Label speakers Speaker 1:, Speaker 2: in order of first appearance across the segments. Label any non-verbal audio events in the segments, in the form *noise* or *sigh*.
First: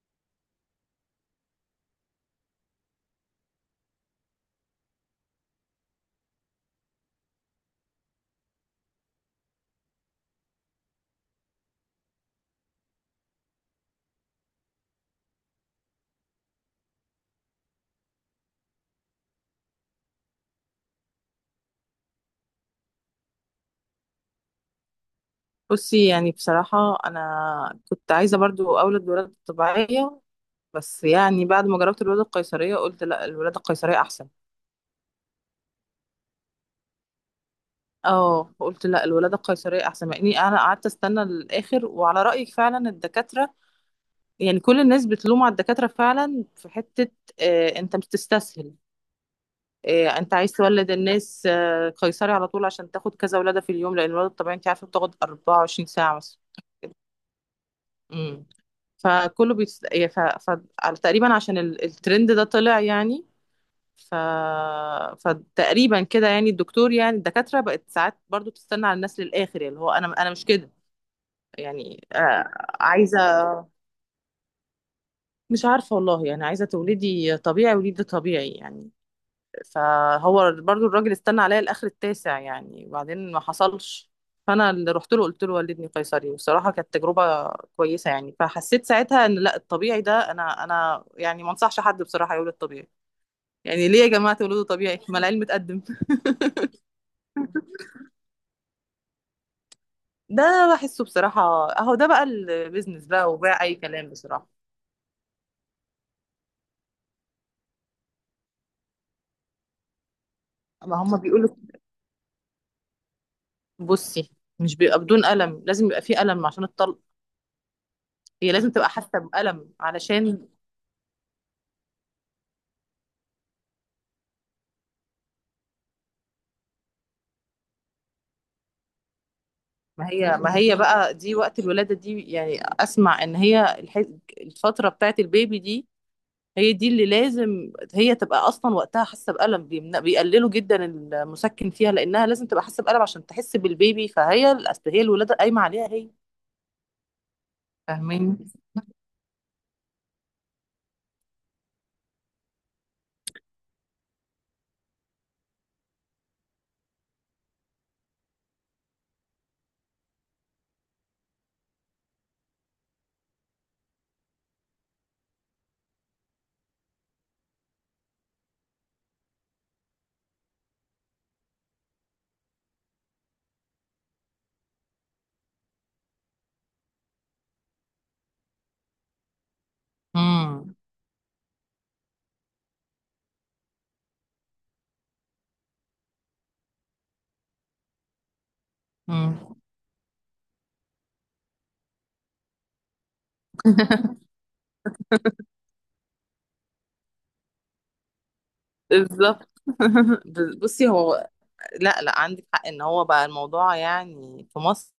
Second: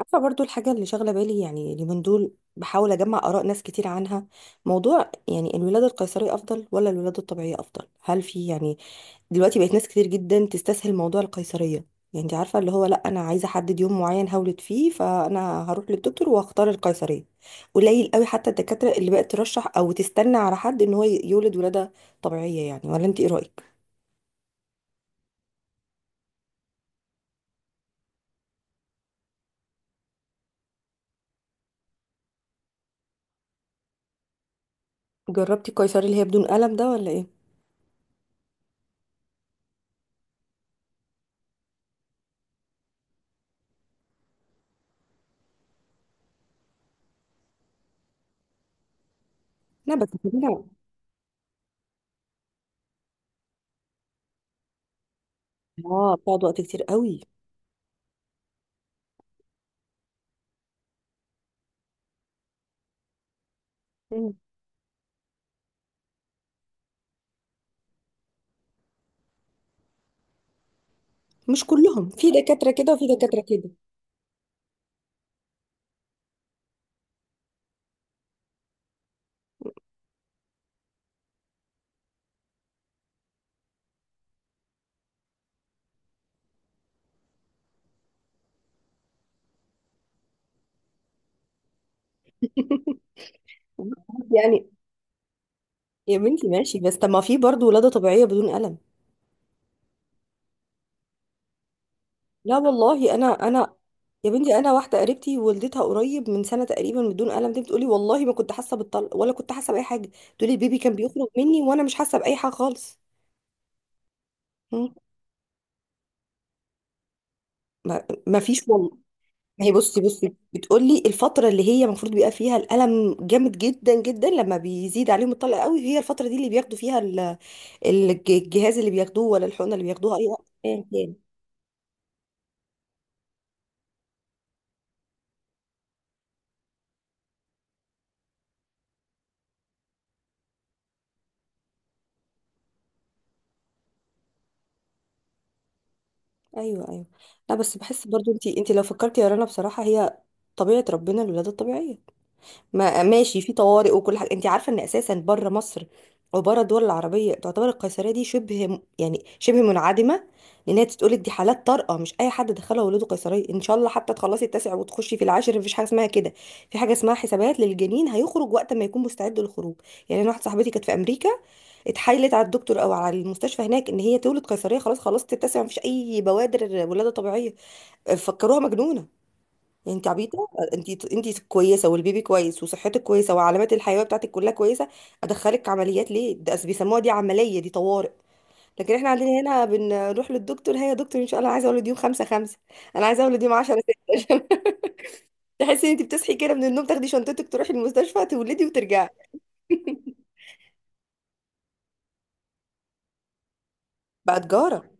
Speaker 1: عارفة برضو الحاجة اللي شاغلة بالي، يعني اليومين دول بحاول أجمع آراء ناس كتير عنها. موضوع يعني الولادة القيصرية أفضل ولا الولادة الطبيعية أفضل؟ هل في يعني دلوقتي بقت ناس كتير جدا تستسهل موضوع القيصرية؟ يعني أنت عارفة اللي هو لأ، أنا عايزة أحدد يوم معين هولد فيه، فأنا هروح للدكتور وهختار القيصرية. قليل قوي حتى الدكاترة اللي بقت ترشح أو تستنى على حد إن هو يولد ولادة طبيعية. يعني ولا أنت إيه رأيك؟
Speaker 2: بصي، يعني بصراحة أنا كنت عايزة برضو أولد بولادة طبيعية. بس يعني بعد ما جربت الولادة القيصرية قلت لا، الولادة القيصرية أحسن.
Speaker 1: جربتي القيصري اللي هي بدون ألم ده ولا إيه؟
Speaker 2: اه، قلت لا الولادة القيصرية أحسن، مع إني أنا قعدت أستنى للآخر وعلى رأيك فعلا الدكاترة، يعني كل الناس بتلوم على الدكاترة فعلا في حتة. آه، أنت بتستسهل.
Speaker 1: لا
Speaker 2: آه،
Speaker 1: بس
Speaker 2: أنت عايز
Speaker 1: كده.
Speaker 2: تولد الناس، آه، قيصري على طول عشان تاخد كذا ولادة في اليوم، لأن الولادة الطبيعية أنت عارفة بتاخد 24
Speaker 1: اه،
Speaker 2: ساعة مثلا.
Speaker 1: بتقعد وقت كتير قوي.
Speaker 2: إمم. فكله تقريبا عشان الترند ده طلع يعني. ف... فتقريبا كده يعني الدكتور، يعني الدكاترة بقت ساعات برضو تستنى على الناس للآخر، يعني اللي هو أنا مش كده.
Speaker 1: مش كلهم،
Speaker 2: يعني
Speaker 1: في
Speaker 2: آه،
Speaker 1: دكاترة كده وفي
Speaker 2: عايزة،
Speaker 1: دكاترة كده.
Speaker 2: مش عارفة والله، يعني عايزة تولدي طبيعي وليدي طبيعي يعني. فهو برضو الراجل استنى عليا الاخر التاسع يعني، وبعدين ما حصلش. فانا اللي رحت له قلت له والدني قيصري، والصراحه كانت تجربه كويسه يعني. فحسيت ساعتها ان لا، الطبيعي ده، انا يعني ما انصحش حد بصراحه يولد طبيعي. يعني ليه يا
Speaker 1: *laughs*
Speaker 2: جماعه تولدوا
Speaker 1: يعني
Speaker 2: طبيعي، ما العلم اتقدم؟ *laughs*
Speaker 1: يا بنتي ماشي، بس طب ما في برضه ولادة طبيعية بدون ألم؟
Speaker 2: ده بحسه بصراحه، اهو ده بقى
Speaker 1: لا
Speaker 2: البيزنس
Speaker 1: والله، أنا
Speaker 2: بقى، وباع اي
Speaker 1: أنا
Speaker 2: كلام
Speaker 1: يا
Speaker 2: بصراحه.
Speaker 1: بنتي أنا واحدة قريبتي ولدتها قريب من سنة تقريبا بدون ألم، دي بتقولي والله ما كنت حاسة بالطلق ولا كنت حاسة بأي حاجة. تقولي البيبي كان
Speaker 2: ما هم
Speaker 1: بيخرج
Speaker 2: بيقولوا.
Speaker 1: مني وأنا مش حاسة بأي حاجة خالص.
Speaker 2: بصي، مش
Speaker 1: مم.
Speaker 2: بيبقى بدون ألم، لازم يبقى فيه ألم عشان الطلق.
Speaker 1: ما
Speaker 2: هي
Speaker 1: فيش.
Speaker 2: لازم تبقى
Speaker 1: ما
Speaker 2: حاسة بألم
Speaker 1: هي بصي بصي
Speaker 2: علشان.
Speaker 1: بتقولي الفترة اللي هي المفروض بيبقى فيها الألم جامد جدا جدا لما بيزيد عليهم الطلق قوي، هي الفترة دي اللي بياخدوا فيها الجهاز اللي بياخدوه ولا الحقنة اللي
Speaker 2: ما
Speaker 1: بياخدوها أي
Speaker 2: هي
Speaker 1: وقت
Speaker 2: ما هي
Speaker 1: أيا كان.
Speaker 2: بقى دي وقت الولادة دي، يعني أسمع إن هي الفترة بتاعت البيبي دي، هي دي اللي لازم هي تبقى أصلا وقتها حاسة بألم. بيقللوا جدا المسكن فيها، لأنها لازم تبقى حاسة بألم عشان تحس بالبيبي، فهي أصل هي الولادة قايمة عليها هي.
Speaker 1: أيوه أيوه. لا بس بحس برضو، أنت
Speaker 2: فاهمين.
Speaker 1: أنت لو فكرتي يا رنا بصراحة، هي طبيعة ربنا الولادة الطبيعية. ما ماشي في طوارئ وكل حاجه، انت عارفه ان اساسا بره مصر وبره الدول العربيه تعتبر القيصريه دي شبه يعني شبه منعدمه، لانها تتقول دي حالات طارئه، مش اي حد دخلها ولاده قيصريه ان شاء الله حتى تخلصي التاسع وتخشي في العاشر مفيش حاجه اسمها كده. في حاجه اسمها حسابات للجنين، هيخرج وقت ما يكون مستعد للخروج. يعني انا واحده صاحبتي كانت في امريكا، اتحايلت على الدكتور او على المستشفى هناك ان هي تولد قيصريه، خلاص خلصت التاسع مفيش اي بوادر ولاده طبيعيه، فكروها مجنونه، انت عبيطه.
Speaker 2: امم.
Speaker 1: انت كويسه والبيبي كويس وصحتك كويسه وعلامات الحيويه بتاعتك كلها كويسه، ادخلك عمليات ليه؟ ده بيسموها دي عمليه دي طوارئ. لكن احنا عندنا
Speaker 2: امم.
Speaker 1: هنا بنروح للدكتور، هي يا دكتور ان شاء الله انا عايزه اولد يوم 5/5، انا عايزه اولد يوم 10، 6. *laughs* تحسي ان انت بتصحي كده من النوم تاخدي شنطتك تروحي المستشفى تولدي وترجعي.
Speaker 2: بالظبط.
Speaker 1: *laughs*
Speaker 2: *laughs* بصي هو، لا، لا، عندك حق إن هو بقى الموضوع
Speaker 1: بقى
Speaker 2: يعني في
Speaker 1: تجاره.
Speaker 2: مصر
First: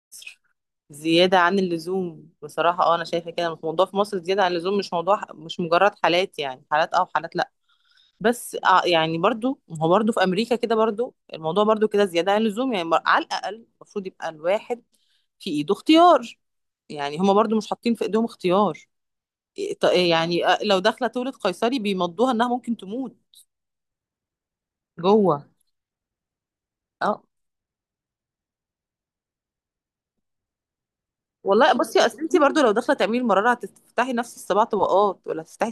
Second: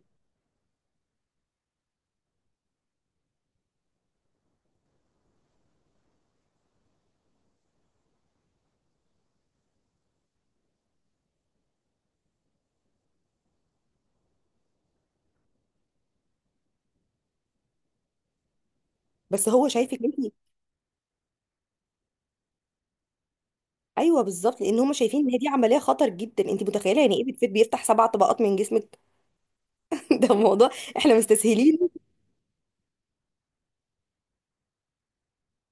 Speaker 2: زيادة عن اللزوم بصراحة. اه، انا شايفة كده الموضوع في مصر زيادة عن اللزوم، مش موضوع، مش مجرد حالات يعني، حالات اه وحالات لا. بس آه، يعني برضو ما هو برضو في امريكا كده برضو الموضوع برضو كده زيادة عن اللزوم يعني. على الاقل المفروض يبقى الواحد في ايده اختيار، يعني هما برضو مش حاطين في ايديهم اختيار.
Speaker 1: بس هو
Speaker 2: إيه
Speaker 1: شايفك
Speaker 2: إيه
Speaker 1: انت.
Speaker 2: يعني، آه، لو داخلة تولد قيصري بيمضوها انها ممكن تموت.
Speaker 1: ايوه بالظبط، لان هم شايفين ان هي دي
Speaker 2: جوه.
Speaker 1: عمليه خطر جدا، انت متخيله يعني
Speaker 2: اه
Speaker 1: ايه بتفيد؟ بيفتح 7 طبقات من جسمك *laughs* ده الموضوع، احنا
Speaker 2: والله
Speaker 1: مستسهلين.
Speaker 2: بصي، اصل انت برضو لو داخله تعملي المراره هتفتحي نفس السبع طبقات، ولا هتفتحي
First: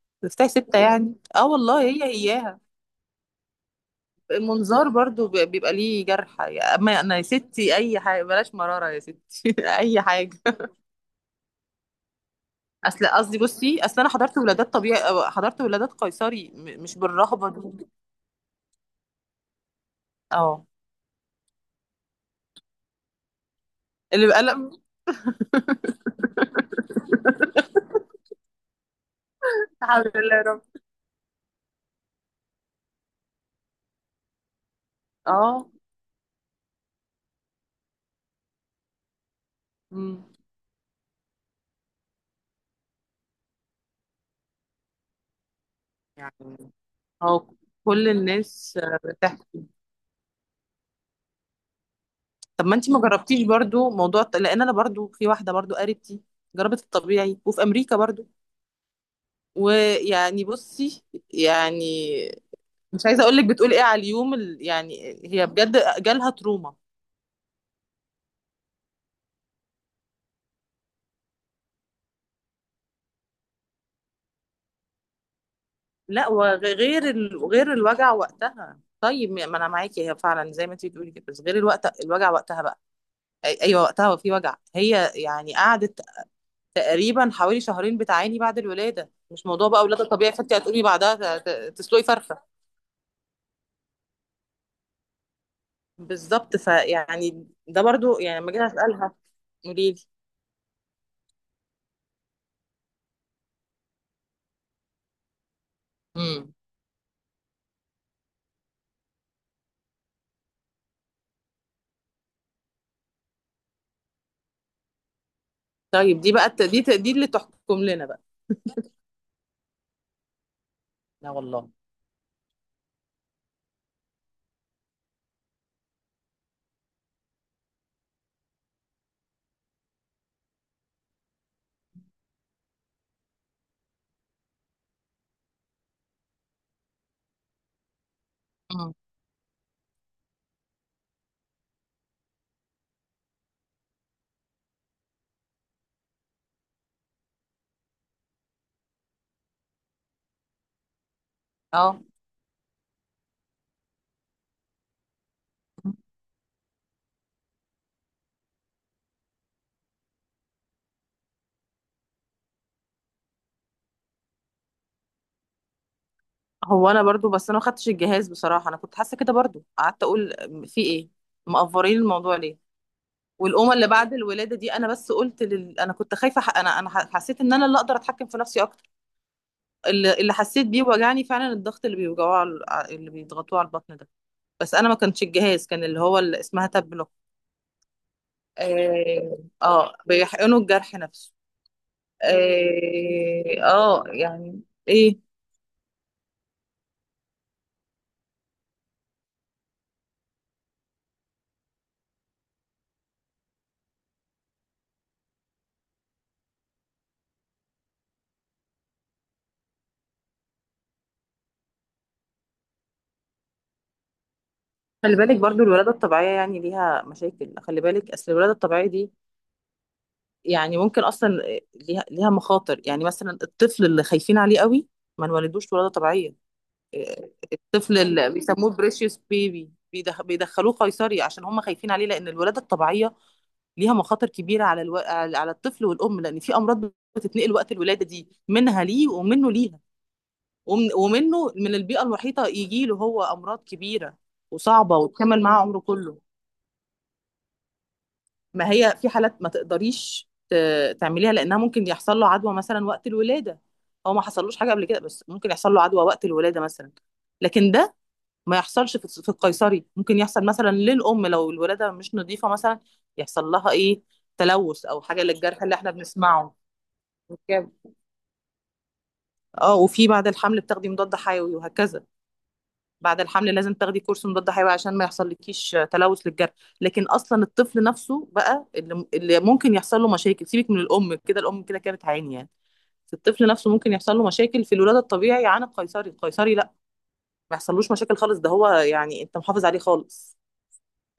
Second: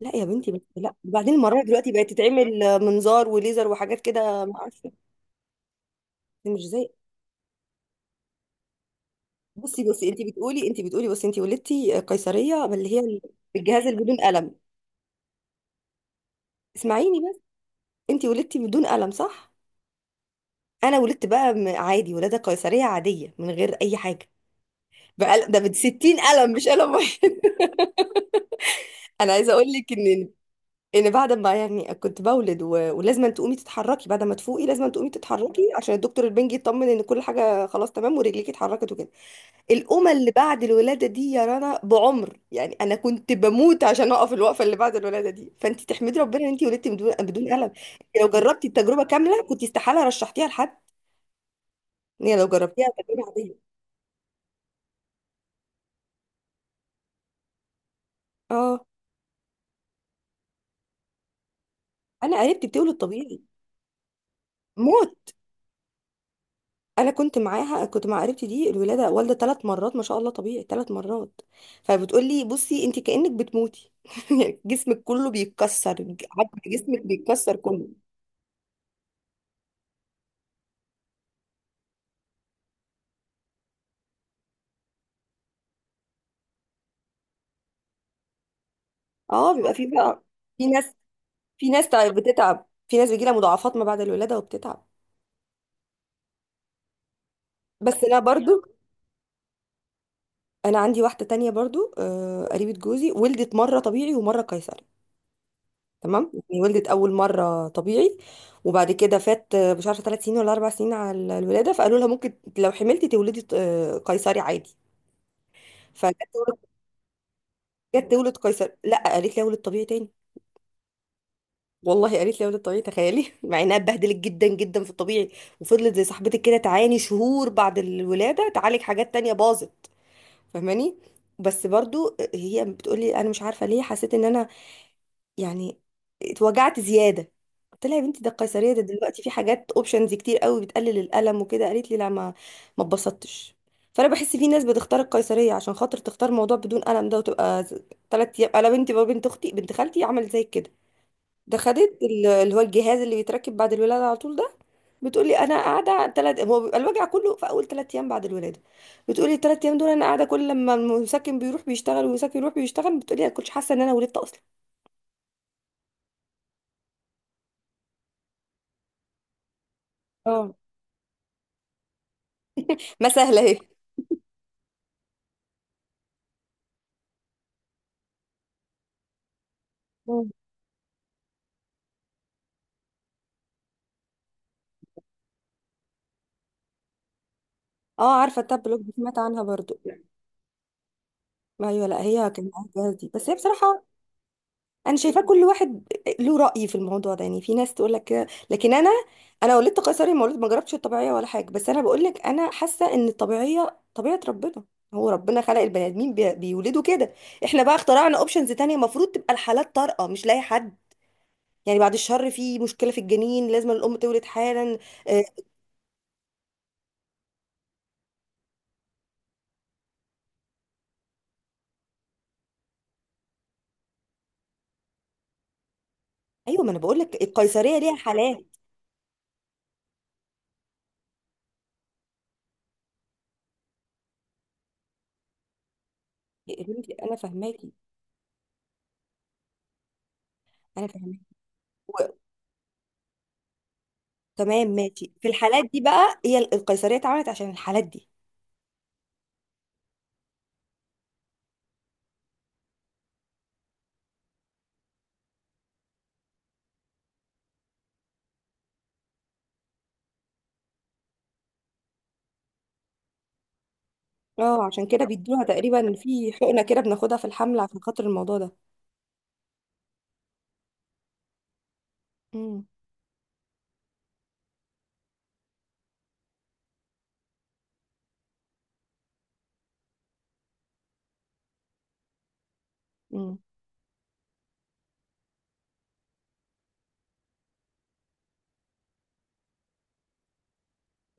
Speaker 1: لا يا
Speaker 2: بفتحي
Speaker 1: بنتي، بس
Speaker 2: ستة
Speaker 1: لا،
Speaker 2: يعني؟
Speaker 1: وبعدين
Speaker 2: اه
Speaker 1: المرايح
Speaker 2: والله
Speaker 1: دلوقتي
Speaker 2: هي
Speaker 1: بقت تتعمل
Speaker 2: اياها.
Speaker 1: منظار وليزر وحاجات كده ما اعرفش.
Speaker 2: المنظار برضو بيبقى ليه جرح.
Speaker 1: مش زي.
Speaker 2: اما انا يا ستي اي حاجه بلاش مراره يا ستي *laughs*
Speaker 1: بصي
Speaker 2: اي
Speaker 1: بصي، انت
Speaker 2: حاجه.
Speaker 1: بتقولي انت بتقولي بصي، انت ولدتي قيصريه اللي
Speaker 2: اصل
Speaker 1: هي
Speaker 2: قصدي، بصي
Speaker 1: بالجهاز اللي
Speaker 2: اصل انا
Speaker 1: بدون
Speaker 2: حضرت
Speaker 1: قلم.
Speaker 2: ولادات طبيعي أو حضرت ولادات قيصري مش
Speaker 1: اسمعيني بس.
Speaker 2: بالرهبه دي.
Speaker 1: انت ولدتي بدون قلم صح؟
Speaker 2: اه.
Speaker 1: انا ولدت بقى عادي ولاده قيصريه عاديه من غير اي
Speaker 2: اللي
Speaker 1: حاجه،
Speaker 2: بقلق.
Speaker 1: بقى ده ب 60 قلم مش قلم واحد *laughs* انا عايزه اقول لك
Speaker 2: الحمد
Speaker 1: ان،
Speaker 2: لله يا رب.
Speaker 1: ان بعد ما يعني كنت بولد ولازم أن تقومي تتحركي بعد ما تفوقي، لازم أن تقومي تتحركي
Speaker 2: اه.
Speaker 1: عشان الدكتور البنجي يطمن ان كل حاجه خلاص تمام ورجليكي اتحركت وكده. الأمة
Speaker 2: أمم.
Speaker 1: اللي بعد الولادة دي يا رنا بعمر، يعني أنا كنت بموت عشان أقف الوقفة اللي بعد الولادة دي، فأنت تحمدي ربنا إن أنت
Speaker 2: يعني.
Speaker 1: ولدتي بدون
Speaker 2: اه
Speaker 1: ألم.
Speaker 2: كل
Speaker 1: أنت لو جربتي
Speaker 2: الناس آه،
Speaker 1: التجربة كاملة كنت
Speaker 2: بتحكي.
Speaker 1: استحالة رشحتيها لحد، إن هي لو
Speaker 2: طب ما
Speaker 1: جربتيها
Speaker 2: انت ما
Speaker 1: تجربة
Speaker 2: جربتيش
Speaker 1: عادية.
Speaker 2: برضو موضوع لان انا برضو في واحده برضو قريبتي جربت الطبيعي وفي امريكا برضو.
Speaker 1: أه
Speaker 2: ويعني بصي، يعني
Speaker 1: أنا قريبتي بتولد
Speaker 2: مش عايزه اقول
Speaker 1: طبيعي.
Speaker 2: لك بتقول ايه على اليوم، يعني
Speaker 1: موت!
Speaker 2: هي بجد جالها تروما.
Speaker 1: أنا كنت معاها، كنت مع قريبتي دي الولادة، والدة 3 مرات ما شاء الله طبيعي 3 مرات. فبتقول لي بصي أنت كأنك بتموتي *laughs* يعني جسمك كله بيتكسر،
Speaker 2: لا،
Speaker 1: عظم جسمك
Speaker 2: وغير
Speaker 1: بيتكسر
Speaker 2: غير
Speaker 1: كله.
Speaker 2: الوجع وقتها. طيب ما انا معاكي، هي فعلا زي ما انت بتقولي كده، بس غير الوقت، الوجع وقتها بقى. ايوه وقتها، وفي وجع. هي يعني قعدت تقريبا حوالي شهرين بتعاني بعد الولاده، مش
Speaker 1: أه
Speaker 2: موضوع
Speaker 1: بيبقى
Speaker 2: بقى
Speaker 1: فيه
Speaker 2: ولاده
Speaker 1: بقى،
Speaker 2: طبيعي، فانت
Speaker 1: في
Speaker 2: هتقولي
Speaker 1: ناس،
Speaker 2: بعدها تسلقي فرخه.
Speaker 1: بتتعب، في ناس بيجيلها مضاعفات ما بعد الولادة وبتتعب.
Speaker 2: بالظبط. فيعني ده
Speaker 1: بس انا
Speaker 2: برضو يعني لما جيت
Speaker 1: برضو،
Speaker 2: اسالها قولي لي.
Speaker 1: انا عندي واحدة تانية برضو آه، قريبة جوزي ولدت مرة طبيعي ومرة قيصري. تمام
Speaker 2: امم.
Speaker 1: يعني ولدت اول مرة طبيعي، وبعد كده فات آه، مش عارفة 3 سنين ولا 4 سنين على الولادة، فقالوا لها ممكن لو حملتي تولدي آه، قيصري عادي. فجت
Speaker 2: طيب دي بقى
Speaker 1: تولد،
Speaker 2: دي اللي تحكم لنا
Speaker 1: جت
Speaker 2: بقى.
Speaker 1: تولد قيصري لا قالت لي اولد طبيعي تاني.
Speaker 2: لا والله.
Speaker 1: والله قالت لي اولد طبيعي، تخيلي *laughs* مع انها اتبهدلت جدا جدا في الطبيعي وفضلت زي صاحبتك كده تعاني شهور بعد الولادة تعالج حاجات تانية باظت، فاهماني؟ بس برضو هي بتقولي انا مش عارفه ليه حسيت ان انا يعني اتوجعت زياده. قلت لها يا بنتي، ده القيصريه ده
Speaker 2: مم.
Speaker 1: دلوقتي في حاجات اوبشنز كتير قوي بتقلل الالم وكده، قالت لي لا، ما اتبسطتش. فانا بحس في ناس بتختار القيصريه عشان خاطر تختار موضوع بدون الم ده، وتبقى 3 ايام. انا بنتي بقى، بنت اختي، بنت خالتي عملت زي كده، ده خدت
Speaker 2: اه
Speaker 1: اللي هو الجهاز اللي بيتركب بعد الولاده على طول ده. بتقولي انا قاعده ثلاث، هو بيبقى الوجع كله في اول 3 ايام بعد الولاده، بتقولي الـ3 ايام دول انا قاعده كل لما المسكن بيروح بيشتغل والمسكن يروح بيشتغل، بتقولي انا كنتش حاسه ان انا ولدت اصلا.
Speaker 2: هو انا برضو، بس انا ما خدتش الجهاز بصراحه، انا كنت حاسه كده برضو، قعدت اقول
Speaker 1: اه
Speaker 2: في ايه. مقفرين الموضوع ليه.
Speaker 1: ما سهله اهي.
Speaker 2: والأمة اللي بعد الولادة دي أنا بس قلت أنا كنت خايفة، ح... أنا أنا ح- حسيت إن أنا اللي أقدر أتحكم في نفسي أكتر. اللي,
Speaker 1: مم.
Speaker 2: اللي حسيت بيه وجعني فعلا الضغط اللي بيوجعوه اللي بيضغطوه على البطن ده. بس أنا ما كانش الجهاز، كان اللي هو اللي اسمها تابلو.
Speaker 1: اه، عارفه التابلوك دي سمعت عنها برضو.
Speaker 2: آه، بيحقنوا الجرح نفسه.
Speaker 1: ما ايوه، لا هي كان معاها الجهاز دي بس هي بصراحه،
Speaker 2: آه يعني.
Speaker 1: انا
Speaker 2: إيه.
Speaker 1: شايفاه كل واحد له رأي في الموضوع ده، يعني في ناس تقول لك كده لكن انا، انا ولدت قيصري، ما ولدت ما جربتش الطبيعيه ولا حاجه، بس انا بقول لك انا حاسه ان الطبيعيه طبيعه ربنا، هو ربنا خلق البني ادمين بيولدوا كده. احنا بقى اخترعنا اوبشنز تانية، المفروض تبقى الحالات طارئه مش لاقي حد، يعني بعد الشر في مشكله في الجنين لازم الام تولد حالا.
Speaker 2: خلي
Speaker 1: آه،
Speaker 2: بالك برضو الولادة الطبيعية يعني ليها مشاكل. خلي بالك أصل الولادة الطبيعية دي يعني ممكن أصلا ليها مخاطر يعني، مثلا الطفل اللي خايفين عليه قوي ما نولدوش ولادة طبيعية.
Speaker 1: ايوه، ما انا بقول لك القيصريه ليها
Speaker 2: الطفل اللي
Speaker 1: حالات.
Speaker 2: بيسموه بريشيوس بيبي بيدخلوه قيصري عشان هم خايفين عليه، لأن الولادة الطبيعية ليها مخاطر كبيرة على على الطفل والأم، لأن في
Speaker 1: يا بنتي
Speaker 2: أمراض
Speaker 1: انا
Speaker 2: بتتنقل
Speaker 1: فاهماكي،
Speaker 2: وقت الولادة دي منها ليه ومنه ليها.
Speaker 1: انا فاهماكي
Speaker 2: ومنه من البيئة
Speaker 1: و-
Speaker 2: المحيطة يجي له هو أمراض كبيرة
Speaker 1: تمام
Speaker 2: وصعبة
Speaker 1: ماشي، في
Speaker 2: وتكمل معاه
Speaker 1: الحالات
Speaker 2: عمره
Speaker 1: دي
Speaker 2: كله.
Speaker 1: بقى هي القيصريه اتعملت عشان الحالات دي.
Speaker 2: ما هي في حالات ما تقدريش تعمليها، لانها ممكن يحصل له عدوى مثلا وقت الولاده. هو ما حصلوش حاجه قبل كده بس ممكن يحصل له عدوى وقت الولاده مثلا، لكن ده ما يحصلش. في في القيصري ممكن يحصل مثلا للام لو الولاده مش نظيفه مثلا. يحصل لها ايه؟
Speaker 1: اه،
Speaker 2: تلوث
Speaker 1: عشان
Speaker 2: او
Speaker 1: كده
Speaker 2: حاجه
Speaker 1: بيدوها
Speaker 2: للجرح اللي احنا
Speaker 1: تقريبا في
Speaker 2: بنسمعه.
Speaker 1: حقنة كده بناخدها في الحمل
Speaker 2: أوكي.
Speaker 1: عشان خاطر الموضوع ده.
Speaker 2: اه، وفي بعد الحمل بتاخدي مضاد حيوي وهكذا.
Speaker 1: امم.
Speaker 2: بعد الحمل لازم تاخدي كورس مضاد حيوي عشان ما يحصل لكيش تلوث للجرح. لكن اصلا الطفل نفسه بقى اللي ممكن يحصل له مشاكل. سيبك من الام، كده الام كده كده بتعاني يعني. بس
Speaker 1: امم.
Speaker 2: الطفل نفسه ممكن يحصل له مشاكل في الولاده الطبيعي عن القيصري، القيصري لا ما يحصلوش مشاكل خالص. ده هو يعني انت محافظ عليه خالص،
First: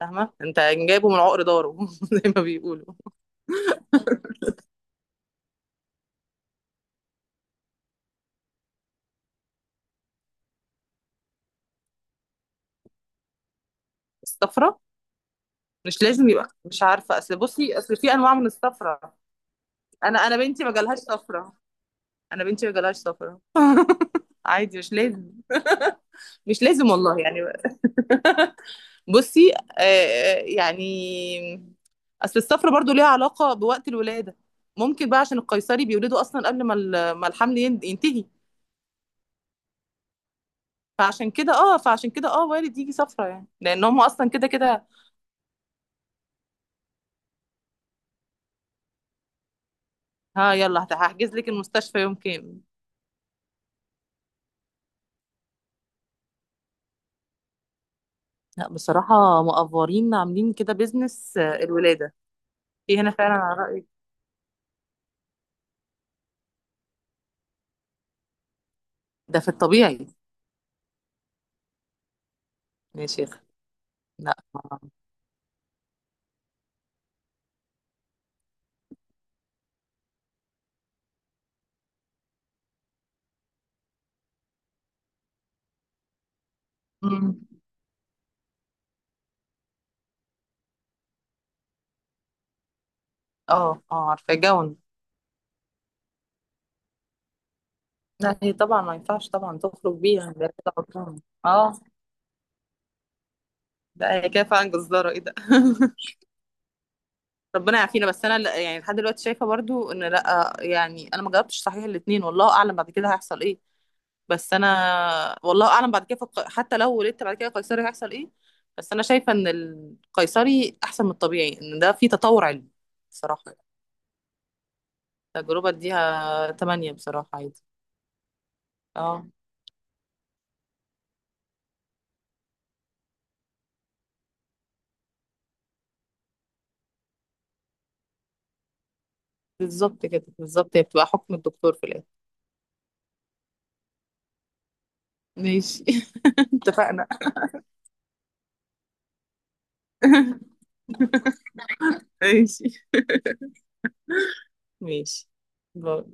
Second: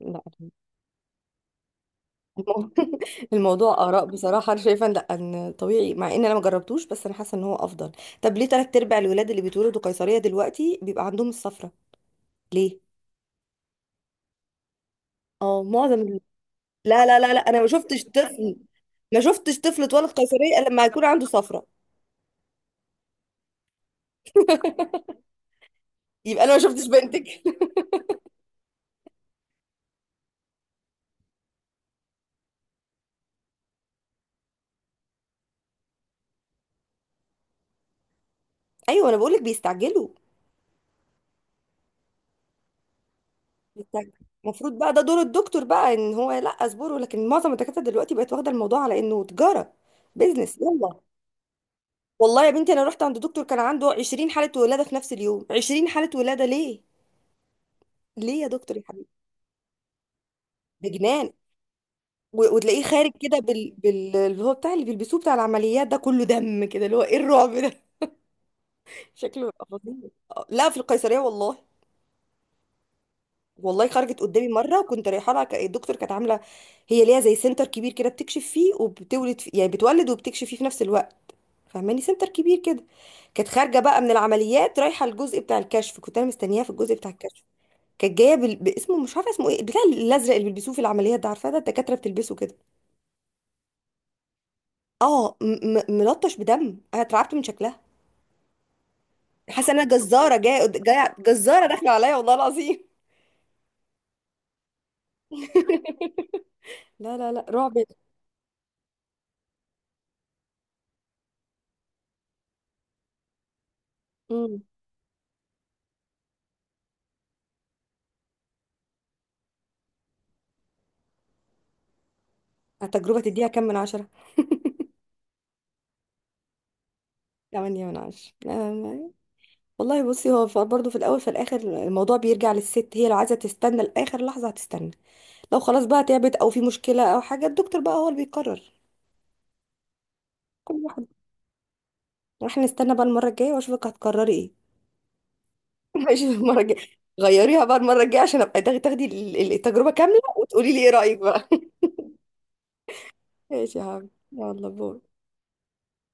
Speaker 1: لا
Speaker 2: انت جايبه من عقر داره *laughs* زي ما
Speaker 1: المو-
Speaker 2: بيقولوا.
Speaker 1: *laughs* الموضوع آراء بصراحة، أنا شايفة إن لا، إن طبيعي مع إن أنا ما جربتوش بس أنا حاسة إن هو أفضل. طب ليه تلات أرباع الولاد اللي بيتولدوا قيصرية دلوقتي بيبقى عندهم الصفرة؟ ليه؟
Speaker 2: الصفرة
Speaker 1: اه معظم
Speaker 2: مش لازم يبقى، مش
Speaker 1: لا
Speaker 2: عارفه،
Speaker 1: لا لا
Speaker 2: اصل
Speaker 1: لا، أنا ما
Speaker 2: بصي اصل
Speaker 1: شفتش
Speaker 2: في انواع من
Speaker 1: طفل،
Speaker 2: الصفرة.
Speaker 1: ما شفتش طفل اتولد
Speaker 2: انا
Speaker 1: قيصرية
Speaker 2: بنتي
Speaker 1: إلا
Speaker 2: ما
Speaker 1: لما
Speaker 2: جالهاش
Speaker 1: يكون عنده
Speaker 2: صفرة.
Speaker 1: صفرة.
Speaker 2: انا بنتي ما جالهاش صفرة عادي، مش لازم.
Speaker 1: يبقى أنا ما
Speaker 2: مش
Speaker 1: شفتش
Speaker 2: لازم والله
Speaker 1: بنتك
Speaker 2: يعني.
Speaker 1: *laughs*
Speaker 2: بصي آه يعني، اصل الصفرة برضو ليها علاقة بوقت الولادة. ممكن بقى عشان القيصري بيولدوا اصلا قبل ما ما الحمل ينتهي.
Speaker 1: أيوه أنا بقولك بيستعجلوا.
Speaker 2: فعشان كده وارد يجي صفرة يعني، لان هم اصلا كده
Speaker 1: المفروض
Speaker 2: كده.
Speaker 1: بقى ده دور الدكتور بقى ان هو لا اصبره، لكن معظم الدكاتره دلوقتي بقت واخده الموضوع على انه تجاره،
Speaker 2: ها،
Speaker 1: بيزنس
Speaker 2: يلا
Speaker 1: يلا.
Speaker 2: هحجز لك المستشفى يوم
Speaker 1: والله يا
Speaker 2: كام؟
Speaker 1: بنتي، انا رحت عند دكتور كان عنده 20 حاله ولاده في نفس اليوم، 20 حاله ولاده ليه؟ ليه يا
Speaker 2: لا
Speaker 1: دكتور يا حبيبي؟
Speaker 2: بصراحة مقفورين عاملين كده
Speaker 1: ده جنان.
Speaker 2: بيزنس، آه، الولادة.
Speaker 1: وتلاقيه
Speaker 2: في هنا
Speaker 1: خارج
Speaker 2: فعلا
Speaker 1: كده
Speaker 2: على رأيي،
Speaker 1: بال اللي هو بتاع اللي بيلبسوه بتاع العمليات ده كله دم كده، اللي هو ايه الرعب ده *laughs*
Speaker 2: ده
Speaker 1: شكله
Speaker 2: في
Speaker 1: يبقى فظيع.
Speaker 2: الطبيعي
Speaker 1: آه، لا في القيصريه والله.
Speaker 2: يا شيخ.
Speaker 1: والله خرجت
Speaker 2: لا.
Speaker 1: قدامي مره وكنت رايحه لها إيه، الدكتور كانت عامله هي ليها زي سنتر كبير كده بتكشف فيه وبتولد فيه، يعني بتولد وبتكشف فيه في نفس الوقت، فاهماني؟ سنتر كبير كده. كانت خارجه بقى من العمليات رايحه الجزء بتاع الكشف، كنت انا مستنياها في الجزء بتاع
Speaker 2: امم.
Speaker 1: الكشف، كانت جايه باسمه، مش عارفه اسمه ايه، بتاع الازرق اللي بيلبسوه في العمليات ده، عارفاه ده الدكاتره بتلبسه كده.
Speaker 2: اه. اه، عارفة، جون.
Speaker 1: اه ملطش بدم، انا اترعبت من شكلها،
Speaker 2: لا هي طبعا ما ينفعش طبعا
Speaker 1: حاسه ان انا
Speaker 2: تخرج بيها،
Speaker 1: جزاره
Speaker 2: ده
Speaker 1: جايه،
Speaker 2: كده
Speaker 1: جايه
Speaker 2: غلطان.
Speaker 1: جزاره
Speaker 2: اه.
Speaker 1: داخله عليا والله العظيم.
Speaker 2: لا هي كده فعلا جزارة، ايه ده؟
Speaker 1: لا لا لا، رعب.
Speaker 2: ربنا يعافينا. بس انا يعني لحد دلوقتي شايفة برضو ان لا يعني، انا ما جربتش صحيح الاتنين، والله اعلم بعد كده هيحصل ايه. بس
Speaker 1: مم.
Speaker 2: انا والله اعلم بعد كده في حتى لو ولدت بعد كده قيصري هيحصل ايه. بس انا شايفة ان القيصري احسن من الطبيعي، ان ده فيه تطور علمي.
Speaker 1: التجربه
Speaker 2: بصراحة
Speaker 1: تديها كام من 10؟ *laughs*
Speaker 2: التجربة اديها 8 بصراحة عادي.
Speaker 1: 8/10، آه،.
Speaker 2: اه.
Speaker 1: والله بصي هو برضه في الأول في الآخر الموضوع بيرجع للست، هي لو عايزة تستنى لآخر لحظة هتستنى، لو خلاص بقى تعبت أو في مشكلة أو حاجة الدكتور بقى هو اللي بيقرر،
Speaker 2: بالظبط كده،
Speaker 1: كل
Speaker 2: بالظبط هي
Speaker 1: واحد.
Speaker 2: بتبقى حكم الدكتور في الاخر.
Speaker 1: واحنا نستنى بقى المرة الجاية وأشوفك هتقرري إيه.
Speaker 2: ماشي.
Speaker 1: *laughs* ماشي
Speaker 2: *laughs*
Speaker 1: المرة الجاية،
Speaker 2: اتفقنا.
Speaker 1: غيريها بقى المرة الجاية عشان أبقى تاخدي التجربة كاملة
Speaker 2: *laughs*
Speaker 1: وتقولي لي إيه رأيك بقى.
Speaker 2: ماشي.
Speaker 1: *laughs* ماشي يا حبيبي، يلا باي.
Speaker 2: ماشي. باي.